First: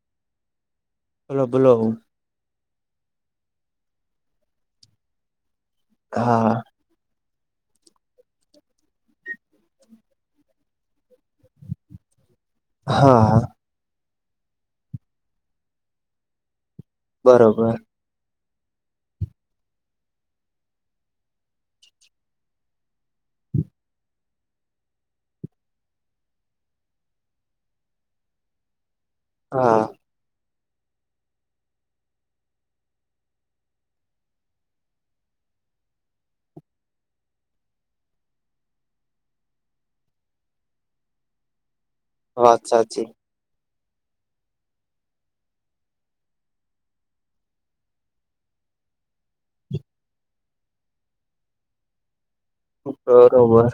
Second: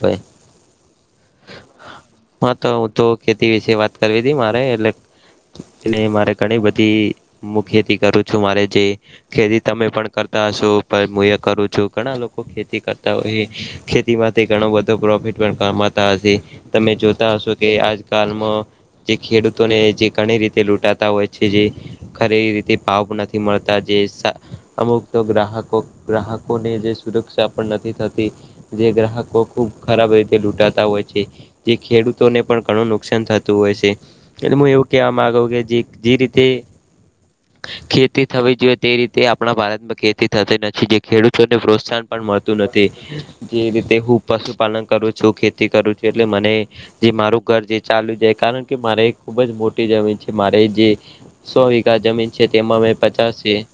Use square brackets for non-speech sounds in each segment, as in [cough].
તો એ. હલો બોલો. હા તો હું તો ખેતી વિશે વાત કરવી હતી મારે એટલે એ મારે હા ઘણી બધી હું ખેતી કરું છું મારે જે ખેતી તમે પણ કરતા હશો પણ હું એ કરું છું ઘણા લોકો ખેતી કરતા હા હોય છે ખેતી માંથી ઘણું બધો પ્રોફિટ પણ કમાતા હશે તમે જોતા હશો કે બરોબર આજકાલમાં જે ખેડૂતોને જે ઘણી રીતે લૂંટાતા હોય છે જે ખરી રીતે ભાવ નથી મળતા જે અમુક તો ગ્રાહકો ગ્રાહકો ને જે સુરક્ષા પણ નથી થતી જે ગ્રાહક ખૂબ હા ખરાબ રીતે લૂંટાતા હોય છે જે ખેડૂતોને પણ ઘણું નુકસાન થતું હોય છે એ હું એવું કહેવા માગ કે જે જે રીતે ખેતી થવી જોઈએ તે રીતે આપણા ભારતમાં ખેતી થતી નથી જે ખેડૂતોને પ્રોત્સાહન પણ વાત મળતું નથી સાચી જે રીતે હું પશુપાલન કરું છું ખેતી કરું છું એટલે મને જે મારું ઘર જે ચાલુ જાય કારણ કે મારે ખુબ જ મોટી જમીન છે મારે જે સો વીઘા જમીન છે તેમાં મે પચાસી બરોબર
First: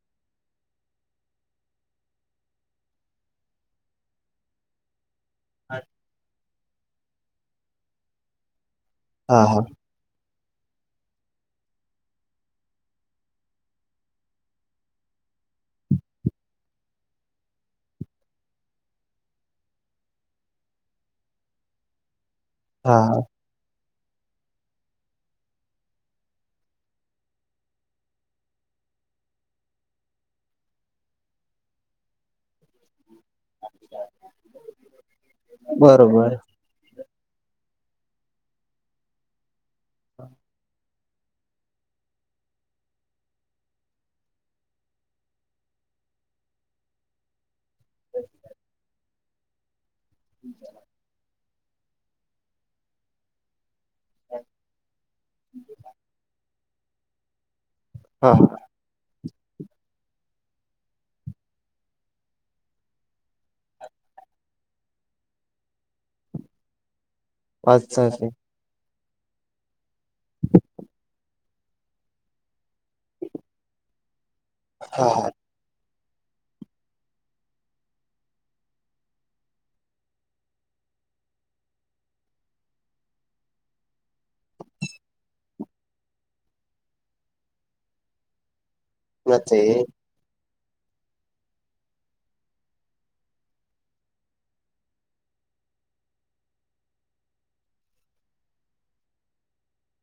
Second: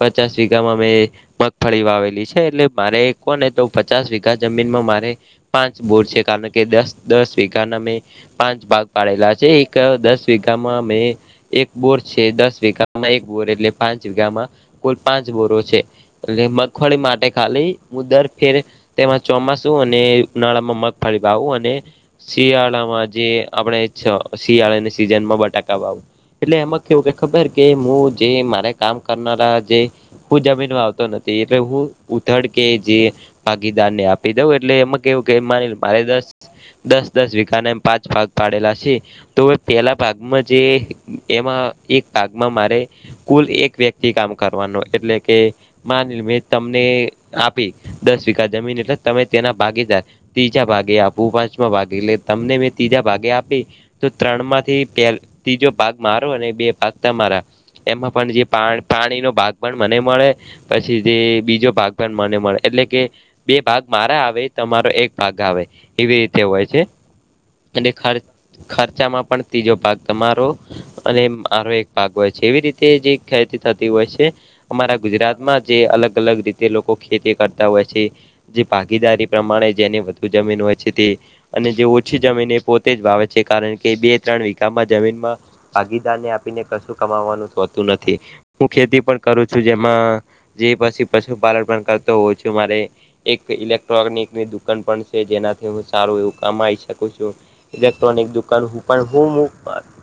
પચાસ વીઘામાં મેં મગફળી વાલી છે એટલે મારે કોને તો પચાસ વીઘા જમીન માં પાંચ બોર છે કારણ કે દસ દસ વિઘાના મેં પાંચ ભાગ પાડેલા હા છે હા એક દસ વઘામાં મેં એક બોર છે દસ વીઘામાં એક બોર એટલે પાંચ વિીઘામાં કુલ પાંચ બોરો છે એટ મગફળી માટે ખાલી હું દર ફેર તેમાં ચોમાસા અને ઉનાળામાં મગફાળી વાવું અને શિયાળામાં હા જે આપણે શિયાળાની સીઝન માં બટાકા વાવું એટલે એમાં કેવું કે ખબર કે હું જે મારે કામ કરનારા જે હું જમીનમાં વાવતો નથી એટલે હું ઉથડ કે જે ભાગીદાર ને આપી દઉં એટલે એમાં કેવું કે માની મારે દસ બરોબર દસ દસ વઘાના એમ પાંચ ભાગ પાડેલા છે તો પેલા ભાગમાં જે એમાં એક ભાગમાં મારે કુલ એક વ્યક્તિ કામ કરવાનો એટલે કે માની મેં તમને આપી દસ વીઘા જમીન એટલે તમે તેના ભાગીદાર ત્રીજા ભાગે આપું પાંચમા ભાગે એટલે તમને મેં ત્રીજા ભાગે આપી તો ત્રણમાંથી પ ત્રીજો ભાગ મારો અને બે ભક તમારા એમાં પણ હા જે પા પાણીનો ભાગ પણ મને મળે પછી જે બીજો ભાગ પણ મને મળે એટલે કે બે ભાગ મારા આવે તમારો એક ભાગ આવે એવી રીતે હોય છે વાત અને ખર્ચ સાચી ખર્ચામાં પણ ત્રીજો ભાગ તમારો અને મારો એક ભાગ હોય છે એવી રીતે જે ખેતી થતી હોય છે અમારા હા ગુજરાતમાં જે અલગ અલગ રીતે લોકો ખેતી કરતા હોય છે જે ભાગીદારી પ્રમાણે જેની વધુ જમીન હોય છે તે અને જે ઓછી જમીન એ પોતે જ વાવે છે કારણ કે બે ત્રણ વીઘામાં જમીનમાં ભાગીદાર ને આપીને કશું કમાવાનું હોતું નથી હું ખેતી પણ કરું છું નથી જેમાં જે પછી પશુપાલન પણ કરતો હોઉં છું મારે એક ઇલેક્ટ્રોનિકની દુકાન પણ છે જેનાથી હું સારું એવું કમાઈ શકું છું ઇલેક્ટ્રોનિક દુકાન હું પણ હું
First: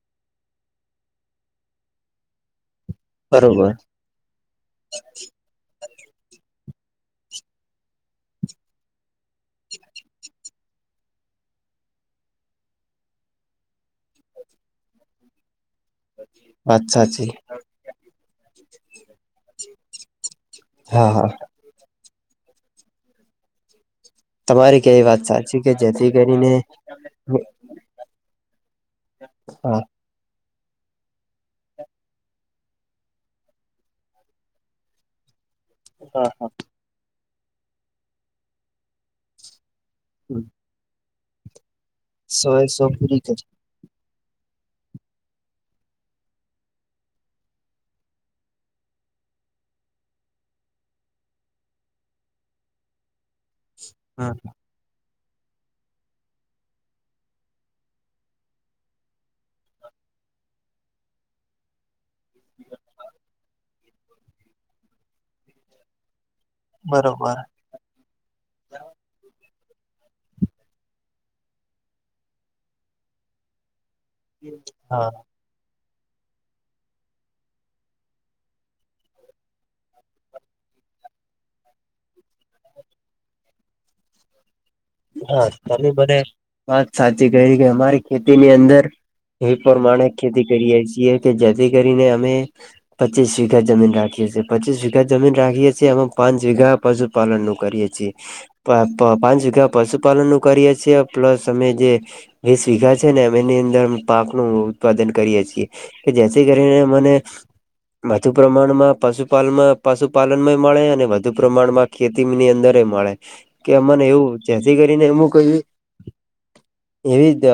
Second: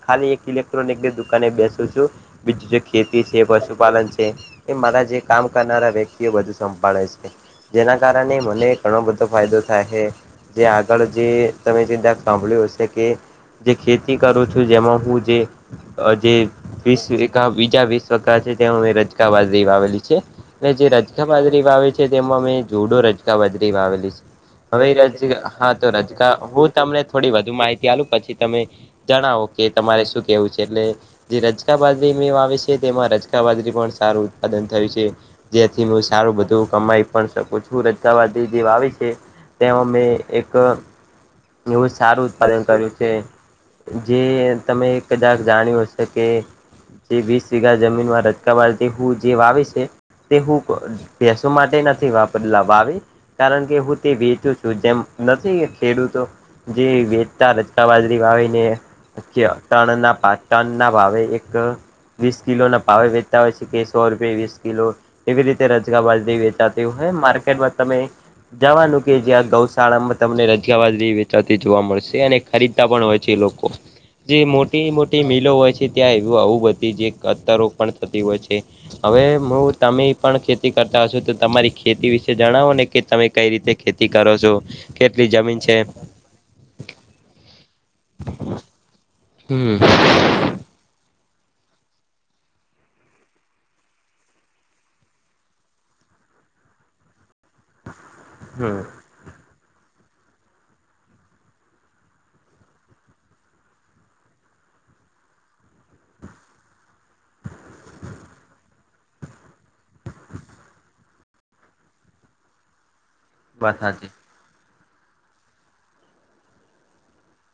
ખાલી એક ઇલેક્ટ્રોનિક દુકાને બેસું છું બીજું જે ખેતી છે બરોબર પશુપાલન છે એ મારા જે કામ વ્યક્તિઓ બધુ સંભાળે છે જેના કારણે મને ઘણો બધો ફાયદો થાય છે જે આગળ જે તમે ચિતા સાંભળ્યું હશે કે જે ખેતી કરું છું જેમાં હું જે જે વાત વિશ સાચી બીજા વિશ્વ છે અ રજકાવા આવેલી છે. જે હા રજગા હા બાજરી વાવે છે તેમાં મેં જડો રજગા બાજરી વાવેલી છે. તમારી હવે કેવી વાત રજ સાચી હા કે તો જેથી રજ કરીને હું તમને થોડી વધુ માહિતી આપલું પછી તમે. જણાવો કે હા તમારે શું કેવું છે એટલે. જે રજકા બાજરી મે આવે છે તેમાં રજકા બાજરી પણ સારું ઉત્પાદન થયું છે જેથી હું સારું હા બધું કમાઈ પણ શકું છું રાવાદી જે આવે છે તેમે એક નવું સારું સો ઉત્પાદન એ સો કર્યું છે પૂરી કરી જે તમે કદાક જાણ્યું હશે કે જે વીસ વીઘા જમીનમાં રચકાવાળતી હું જે વાવે છે તે હું ભસો માટે નથી વાપરલા વાવે કારણ કે હું તે હા વેચું છ જેમ નથી ખેડૂતો જે વેચતા રચકા બાજરી વાવીને. તણ ના પા તણ ના ભાવે એક. વીસ કિલો ના પાવે વેચતા હોય છે કે સો રૂપે વીસ કિલો એવી રીતે રજગ બાી વેચ. હ બરોબર માર્કેટમાં તમે. જવાનું કે જ્યાં ગૌશાળામાં તમને રજગાવાજ વેચાતી જોવા મળશે અને. ખરીદતા પણ હોય છે એ લોકો જે મોટી હા મોટી મિલો હોય છે. ત્યાં એવું આવું બધી જે કતારોપ પણ થતી હોય છે. હવે હું તમે પણ ખેતી કરતા હશુ તો તમારી. ખેતી વિશે જણાવો ને કે તમે કઈ રીતે ખેતી કરો છો. કેટલી હા જમીન છે તની મને વાત સાચી કરી કે અમારી ખેતીની અંદર. એ હમ પ્રમાણે ખેતી કરીએ છીએ કે જેથી કરીને અમે. પચીસ વીઘા જમીન રાખીએ છીએ પચીસ વીઘા જમીન રાખીએ છીએ એમાં પાંચ વીઘા પશુપાલન નું કરીએ છીએ. હમ પાંચ જગ્યા પશુપાલન નું કરીએ છીએ પ્લસ અમે જે. વીસ વીઘા છે ને એની અંદર પાક નું ઉત્પાદન કરીએે છીએ. કે જેથી કરીને મને. વધુ પ્રમાણમાં પશુપાલનમાં પશુપાલનમાં મળે અને વધુ પ્રમાણમાં. ખેતીની અંદર મળે કે વાત અમને સાચી એવું જેથી કરીને એમું કહ. એવી જ.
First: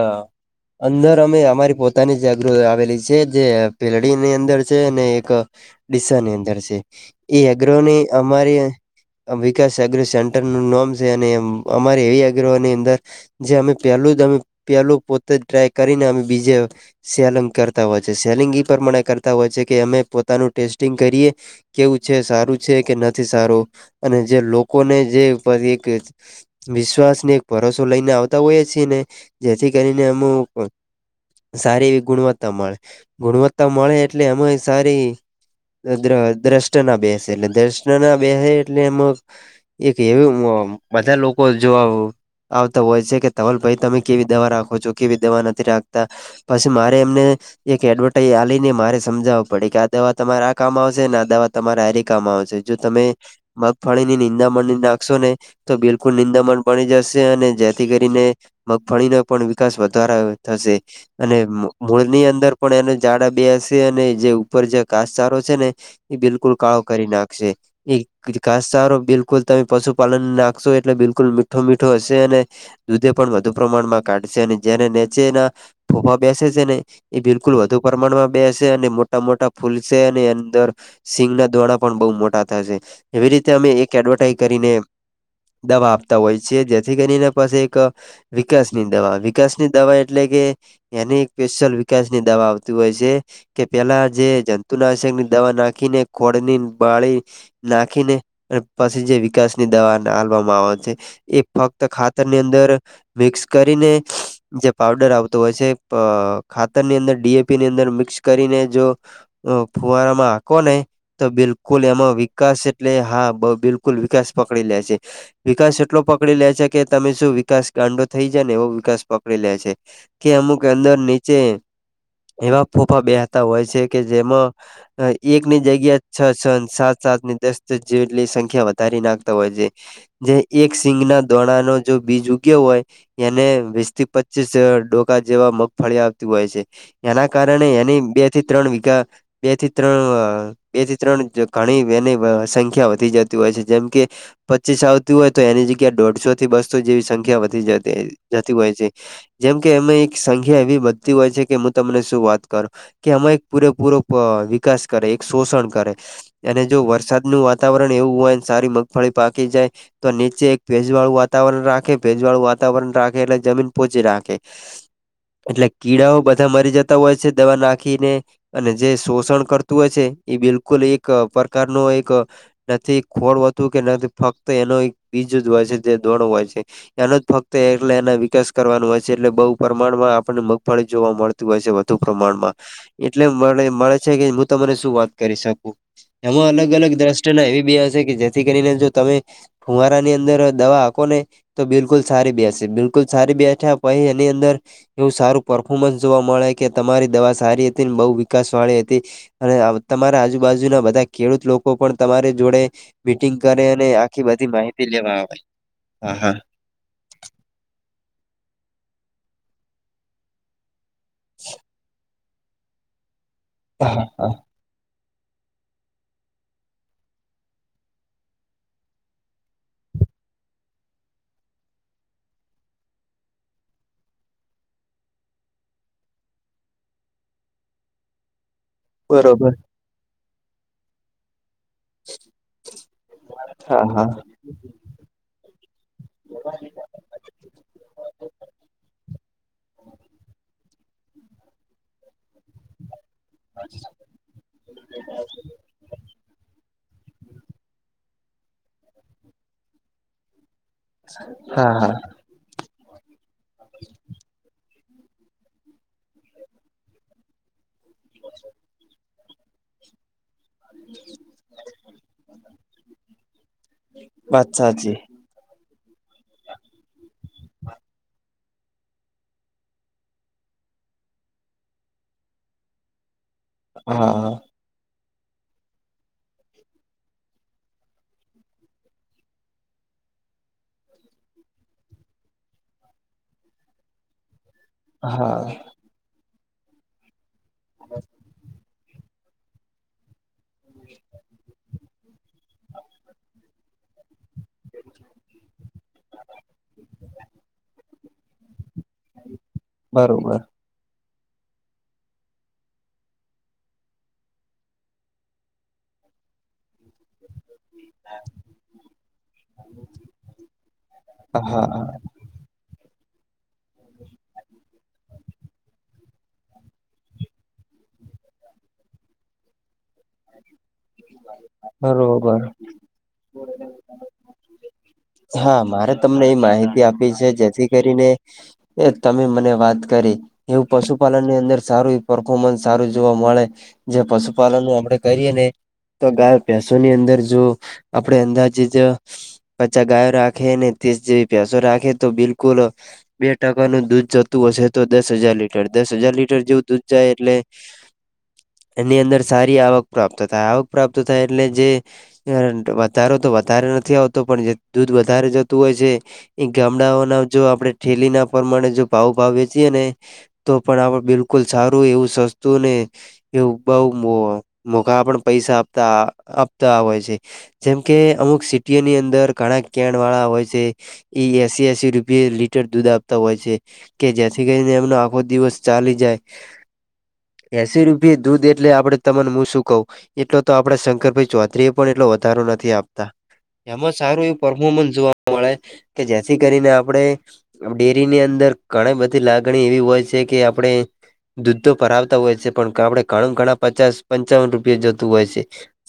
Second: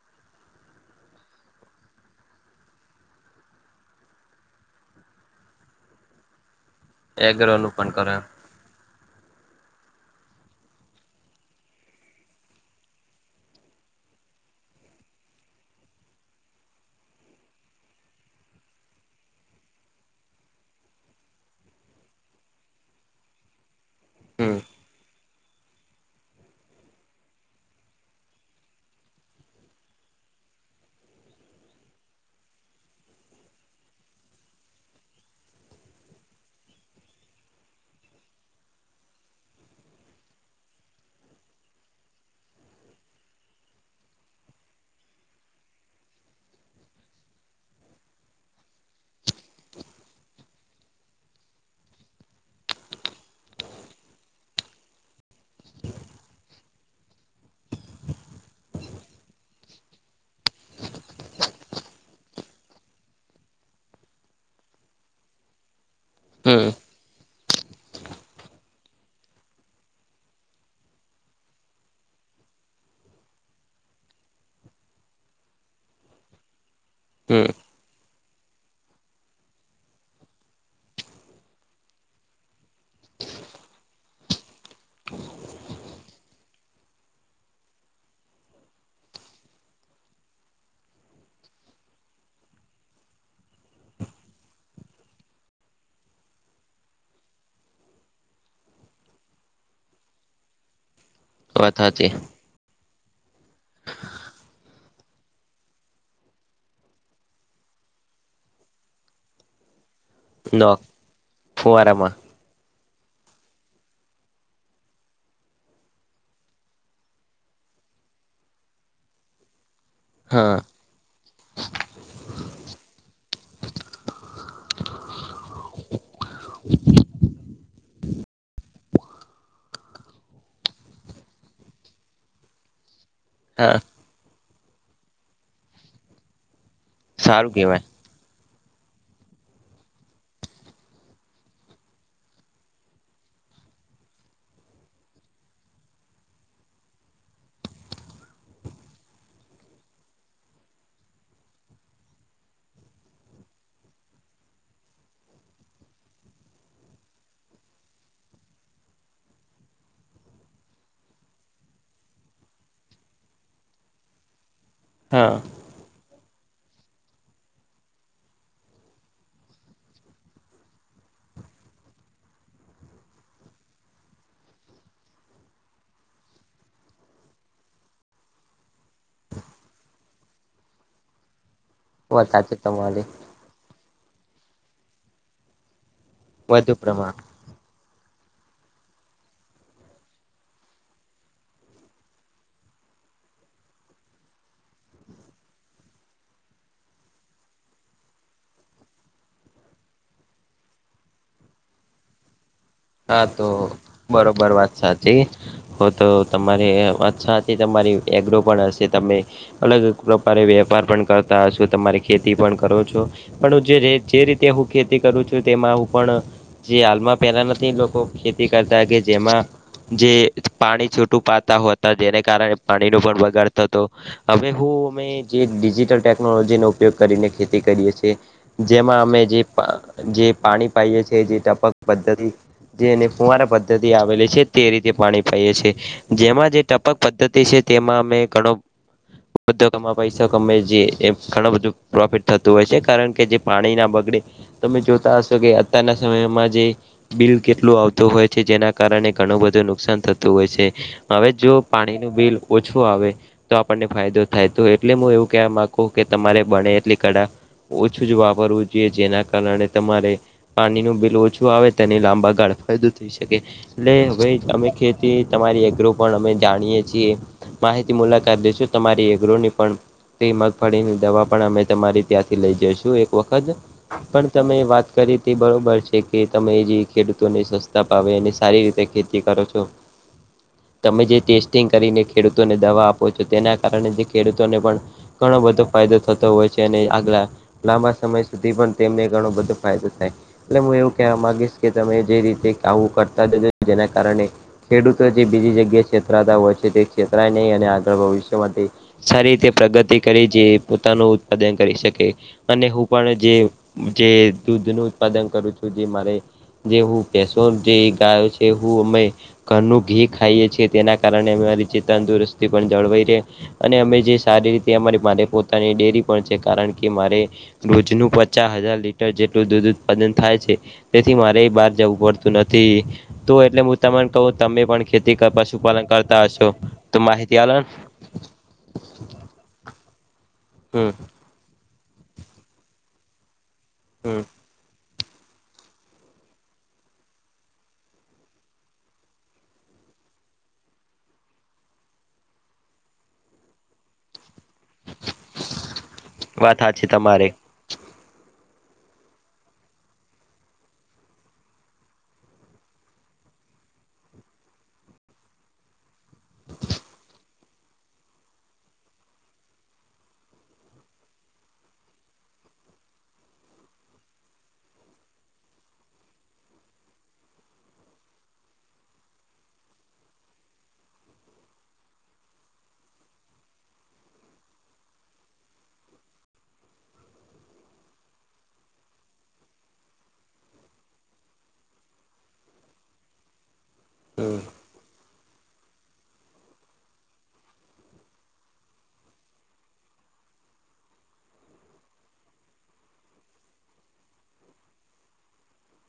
અંદર અમે અમારી પોતાની જાગૃતિ આવેલી છે જે પેલડીની અંદર છે અને એક. દિશાની અંદર છે એ એગ્રો નું પણ એગ્રોની કરે અમારી. આ વિકાસ અગ્ર સેન્ટરનું નામ છે અને અમારે એવી અગ્રહોની અંદર. જે અમે પેલું જ અમે પેલું પોતે જ ટ્રાય કરીને અમે બીજે. સેલિંગ કરતા હોય છે સેલિંગ પ્રમાણે કરતા હોય છે કે અમે પોતાનું ટેસ્ટિંગ કરીએ. કેવું છે સારું છે કે નથી સારું. અને જે હમ લોકોને જે પ એક. વિશ્વાસને એક ભરોસો લઈને આવતા હોઈ છીએ ને જેથી કરીને અમુ. સારી એવી ગુણવત્તા મળે ગુણવત્તા મળે એટલે અમે સારી. દ્રષ્ટ ના બેસે એટલે દ્રષ્ટ ના બેસે એટલે એમ. એક એવી બધા લોકો. જોવા આવતા હોય છે કે તવલ ભાઈ તમે કેવી દવા રાખો છો કેવી દવા નથી રાખતા. પછી મારે એમને. એક એડવર્ટાઈઝ આવીલી ને મારે સમજાવું પડે કે આ દવા તમારે આ કામ આવશે ને આ દવા. તમારા હરિકમાં આવશે જો તમે મગફાળી ની નિંદા મને નાખશો ને તો બિલકુલ. ુ નિંદમન બની જશે અને જેથી કરીને મગફળીનો પણ વિકાસ વધારો થશે. અને મૂળની અંદર પણ એના જાઝડા બે હશે અને જે ઉપર જે કાસચારો છે ને. એ બિલકુલ હમ કાળો કરી નાખશે એ ઘાસ સારો બિલકુલ તમે પશુપાલન નાખશો. એટલે બિલકુલ મીઠો મીઠો હશે અને. દૂધે પણ વધુ પ્રમાણમાં કાઢશે અને જેને નીચેના ફફા બેસે છે ને. એ હમ બિલકુલ વધુ પ્રમાણમાં બેસે અને મોટા મોટા ફૂલ છે અને અંદર. સિંગ ના દોરણા પણ બહ મોટા થશે એવી રીતે અમે એક એડવર્ટાઈઝ કરીને. દવા આપતા હોય છે જેથી કરીનેને પાસે એક. વિકાસ ની દવા વિકાસ ની દવા એટલે કે એની એક સ્પેશિલ વિકાસની દવા આવતી હોય છે. કે પેલા જે જંતુ નાશક ની દવા નાખીને ખોળની બાળી નાખીને પછી જે વિકાસ ની દવા ના. આવે છે એ વાત ફક્ત સાચી ખાતર ની અંદર મિક્સ કરીન. જે પાવડર આવતો હોય છે ખાતર ની અંદર ડીએપી ની અંદર મિક્સ કરીને જો. ઓ ફવારામાં. આખો નને નો તો બિલકુલ એમાં ફુવારામાં વિકાસ એટલે હા બિલકુલ વિકાસ પકડી લે છે. વિકાસ એટલો પકડી લે છે કે, તમે શું વિકાસ ગાંડો થઈ જાય ને, એવો વિકાસ પકડી લે છે. કે હા અમુક અંદર ની જે એવા ફોફા બેહતા હોય છે કે જેમાં એકની જગ્યા છ છ સાત સાત ની દસ જેટલી સંખ્યા વધારી નાખતા હોય છે. જે એક સિંગ ના દોણા ન જો બીજ ઉ ગયો હોય એને હા વીસ થી પચ ડોકા જેવા મગફળી આવતું હોય છે. એના સારું કારણે કેવાય એની બે થી ત્રણ વીઘા બે થી ત્રણ બે થી ત્રણ ઘણી બેની સંખ્યા વધી જતી હોય છે જેમ કે પચીસ આવતી હોય તો એની જગ્યા દોઢસો થી બસો જેવી સંખ્યા વધી જતી જતી હોય છે. જેમ કે એમાં એક સંખ્યા એવી બધતી હોય છે કે હું તમને શું વાત કરું? કે એમાં એક પૂરેપૂરો વિકાસ કરે, એક શોષણ કરે, અને જો વરસાદ ન વાતાવરણ એવું હોય સારી મગફળી પાકી જાય. તો નીચે એક ભેજ વાળું વાતાવરણ રાખે ભેજ વાળું વાતાવરણ રાખે એટલે જમીન પોહોંચી રાખે. હ હા એટલે કીડાઓ બધા મરી જતા હોય છે દવા નાખીને અને જે શોષણ કરતું હોય છે. એ બિલકુલ એક પ્રકારનો એક નથી ખોળતું કે નથી ફક્ત એનો એક બીજ જ હોય છે. જે દોડો હોય છે. એનો જ ફક્ત એલે એના વિકાસ કરવાનું હોય છે એટલે બહુ પ્રમાણમાં આપણને મગફળી જોવા મળતી હોય છે. વાત પ્રમાણમાં સાચી તમારી એટલે મળે છે કે હું તને શું વાત કરી શકું. એમાં અલગ વધુ અલગ પ્રમાણ દ્રષ્ટ ના એવી બી હશે કે.? જેથી કરીને જો તમે ફુવારા ની અંદર દવા આપો ને તો બિલકુલ સારી બેસે બિલકુલ સારી બેઠ્યા પછ એની અંદર એવું સારું પફોર્મન્સ જોવા મળે કે તમારી દવા સારી હતી ને બહ વિકાસ વાળી હતી. અને તમારા આજુબાજુના બધા ખેડૂત લોકો પણ તમારી જોડે હા મીટિંગ તો કરે. અને આખી બધી બરોબર વાત માહિતી લેવા સાચી આવે હો તો હા હા તમારી વાત સાચ. થી તમારી એગ્રો પણ હશે તમે અલગ પ્રકારે વેપાર પણ કરતા હશો તમારી ખેતી પણ કરો છો પણ હું જે હા જે હા રીતે હું ખેતી કરું છું તેમાં હું પણ જે હાલમાં પેલા નથી લોકો ખેતી કરતા કે જેમાં જે પાણી છૂટું પાતા હો હતા જેને કારણે પાણીનો પણ બગાડ થતો. હવે હું અમે જે ડિજિટલ ટેકનોલોજીનો ઉપયોગ કરીને ખેતી કરીએ છીએ. જેમાં અમે જે બરોબર જે પાણી પાઇએ છીએ જે ટપક પદ્ધતિ જેને કુંવારા હા પદ્ધતિ હા આવેલી છે. તે રીતે પાણી પાાઈએ છીએ જેમાં જે ટપક પદ્ધતિ છે તેમાં અમે ઘણો બધોમાં પૈસા કમે છે એમ ઘણું બધું પ્રોફિટ થતું હોય છે કારણ કે જે પાણીના બગડે તમે જોતા હશો કે. આવતાના સમયમાં જે બિલ કેટલું આવતું હોય છે જેના કારણે ઘણું બધું નુકસાન થત હોય છે હવે જો હા હા પાણી નું બિલ ઓછું આવે તો આપણને ફાયદો થાય તો. એટલે હું એવું કહેવા મામાંગું કે તમારે બણે એટલી કઢા ઓછું જ વાપરવું જોઈએ જેના કારણે તમારે પાણીનુંું બિલ ઓછું આવે તેની લાંબા કળ ફાયદો થઈ શકે એટલે હવે વાત અમે સાચી ખેતી તમારી એગ્રો પણ અમે જાણીએ છીએ. માહિતી મુલાકાત લઈશું તમારી એગ્રોની પણ. તે મગફળીની દવા પણ અમે તમારી ત્યાંથી લઈ જઈશું એક વખત. પણ હા તમે વાત કરી તે બરોબર છે કે તમે જે ખેડૂત અને સસ્તા ભાવે અને સારી રીતે ખેતી કરો છો તમે જે ટેસ્ટિંગ કરીને ખેડૂતોને દવા આપો છો તેના કારણે જે ખેડૂતોને પણ ઘણો હા બધો ફાયદો થતો હોય છે અને આગલા લાંબા સમય સુધી પણ તેમને ઘણો બધો ફાયદો થાય એટલે હું એવું કેવા માગીશ કે તમે જે રીતે આવું કરતા જ નથી જેના કારણે ખેડૂતો જે બીજી જગ્યાએ છેતરાતા હોય છે તે છેતરાય નહીં અને આગળ ભવિષ્યમાંથી, સારી રીતે પ્રગતિ કરી બરોબર જે પોતાનું ઉત્પાદન કરી શકે. અને હું પણ જે જે દૂધનું ઉત્પાદન કરું છું જે મારે ગેહુ કેશોદ જે એક તા છે હું અમે ઘરનું ઘી ખાઈએ છીએ તેના કારણે અમે રીતે હા તંદુરસ્ત હિતી પણ જળવાઈ રહે. અને અમે જે સારી રીતે અમારી માટે પોતાની ડેરી પણ છે. કારણ કે મારે રોજનું પચા હજાર લીટર જેટલું દૂધ ઉત્પાદન થાય છે, તેથી મારે બહાર જવું પડતું બરોબર નથી. તો એટલે હું તમન કહું તમે પણ ખેતી હા પશુપાલન મારે કરતા તમને હશો તો માહિતી આલો ન. યાર તમે મને વાત કરી, એવું હમ પશુપાલનની અંદર સારુંય પરફોર્મન્સ સારું જોવા મળે, જે હમ પશુપાલનની આપડે કરીએને, તો ગાયો ભેસોની અંદર જો આપડે અંદાજીજ પચા ગાયો રાખે ને, તીસ જેવી ભેંસો રાખે તો બિલકુલ બે ટકાનું દૂધ જતું હશે તો, દસ હજાર લીટર દસ હજાર લીટર વાત જેવું દૂધ હાચી જાય તમારી એટલે એની અંદર સારી આવક પ્રાપ્ત થાય. આવક પ્રાપ્ત થાય એટલે જે [unintelligible] વધારો તો વધારે નથી આવતો પણ જે દૂધ વધારે જતું હોય છે એ ગામડાઓના જો આપડે ઠેલીના પરમાણે જો ભાવ ભાવએ વેચીએ ને તો પણ આવું બિલકુલ સારું એવું સસ્તું ને એવું બઉ અ મોઘા પણ પૈસા આપતા આપતા હોય છે. જેમ કે અમુક સિટીઓની અંદર ઘણા કેનવાળા હોય છે એ એસી એસી રૂપિએ લીટર દૂધ આપતા હોય છે કે જ્યાંથી કરીને એમનો આખો દિવસ ચાલી જાય. એસી રૂપયે દૂધ એટલે આપડ તમન્ન હું શું કહું, એટલો તો આપડા શંકરભાઈ ચૌધરી એ પણ એટલો વધારો નથી આપ તા, એમાં સારું હમ એવું પરફોર્મન્સ જોવા મળે કે જેથી કરીને આપડે ડેરીની અંદર ઘણી બધી લાગણી એવી હોય છે કે આપણે દૂધ તો ભરાવતા હોય છે પણ આપડે ઘણા ઘણા પચાસ પંચાવન રૂપિયે જતું હોય છે.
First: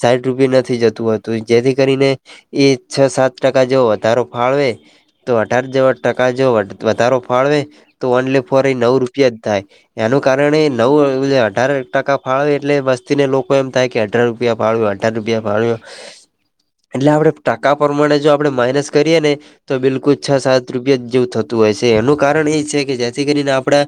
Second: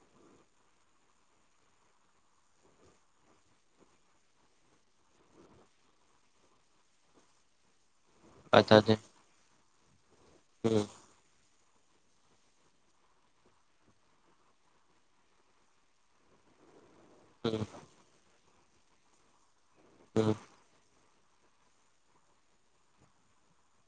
સાહીઠ રૂપિયે નથી જતું હોતું જેથી કરીને એ છ સાત ટકા જેવો વધારો ફાળવે તો અઢાર જેવા ટકા જો વધ વધારો ફાળવે તો ઓન્લી ફોર વાત એ હાચી નવ રૂપિયા જ થાય એનું કારણે હમ નવ એવિયા તારણ ટકા ફાવે એટલે બસ ને લોકો એમ થાય કે અઢાર રૂપિયા ફાળવ્યો અઢાર રૂપિયા ફાળવ્યો એટલે આપડે હમ ટકા પ્રમાણે જો આપણે માઈનસ કરીએ ને તો બિલકુલ હમ છ સાત રપિયા જ જેવું થતું હોય છે, એનું કારણ એ છે કે જેથી કરીને આપડા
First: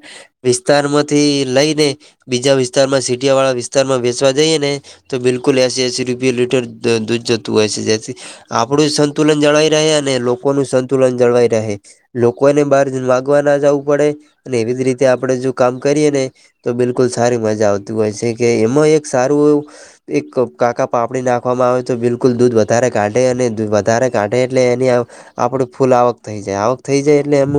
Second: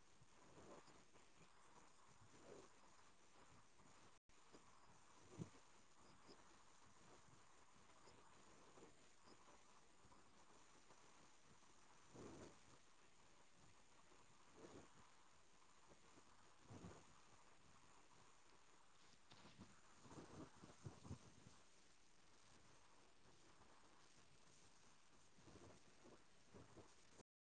વિસ્તારમાંથી લઈને બીજા વિસ્તારમાં સીટીવાળા વિસ્ સ્તારમાં વેચવા જઈએને તો બિલકુલ એસી એસી રૂપિયે લીટર દ દૂધ જતું હોય છે જેથી આપડુંયે સંતુલન જળવાઈ રહે અને લોકોનું સંતુલન જળવાઈ રહે. લોકોને બહાર જ માગવા ના જવું પડે અને એવી જ રીતે આપડે જો કામ કરીએ ને, તો બિલકુલ સારી મજા આવતી હોય છે. કે એમાં એક સારું એવું એક કાકા પાપડી નાખવામાં આવે તો બિલકુલ દૂધ વધારે કાઢે અને વધારે કાઢે એટલે એની આ આપડું ફૂલ આવક થઈ જાય. આવક થઈ જાય એટલે એમ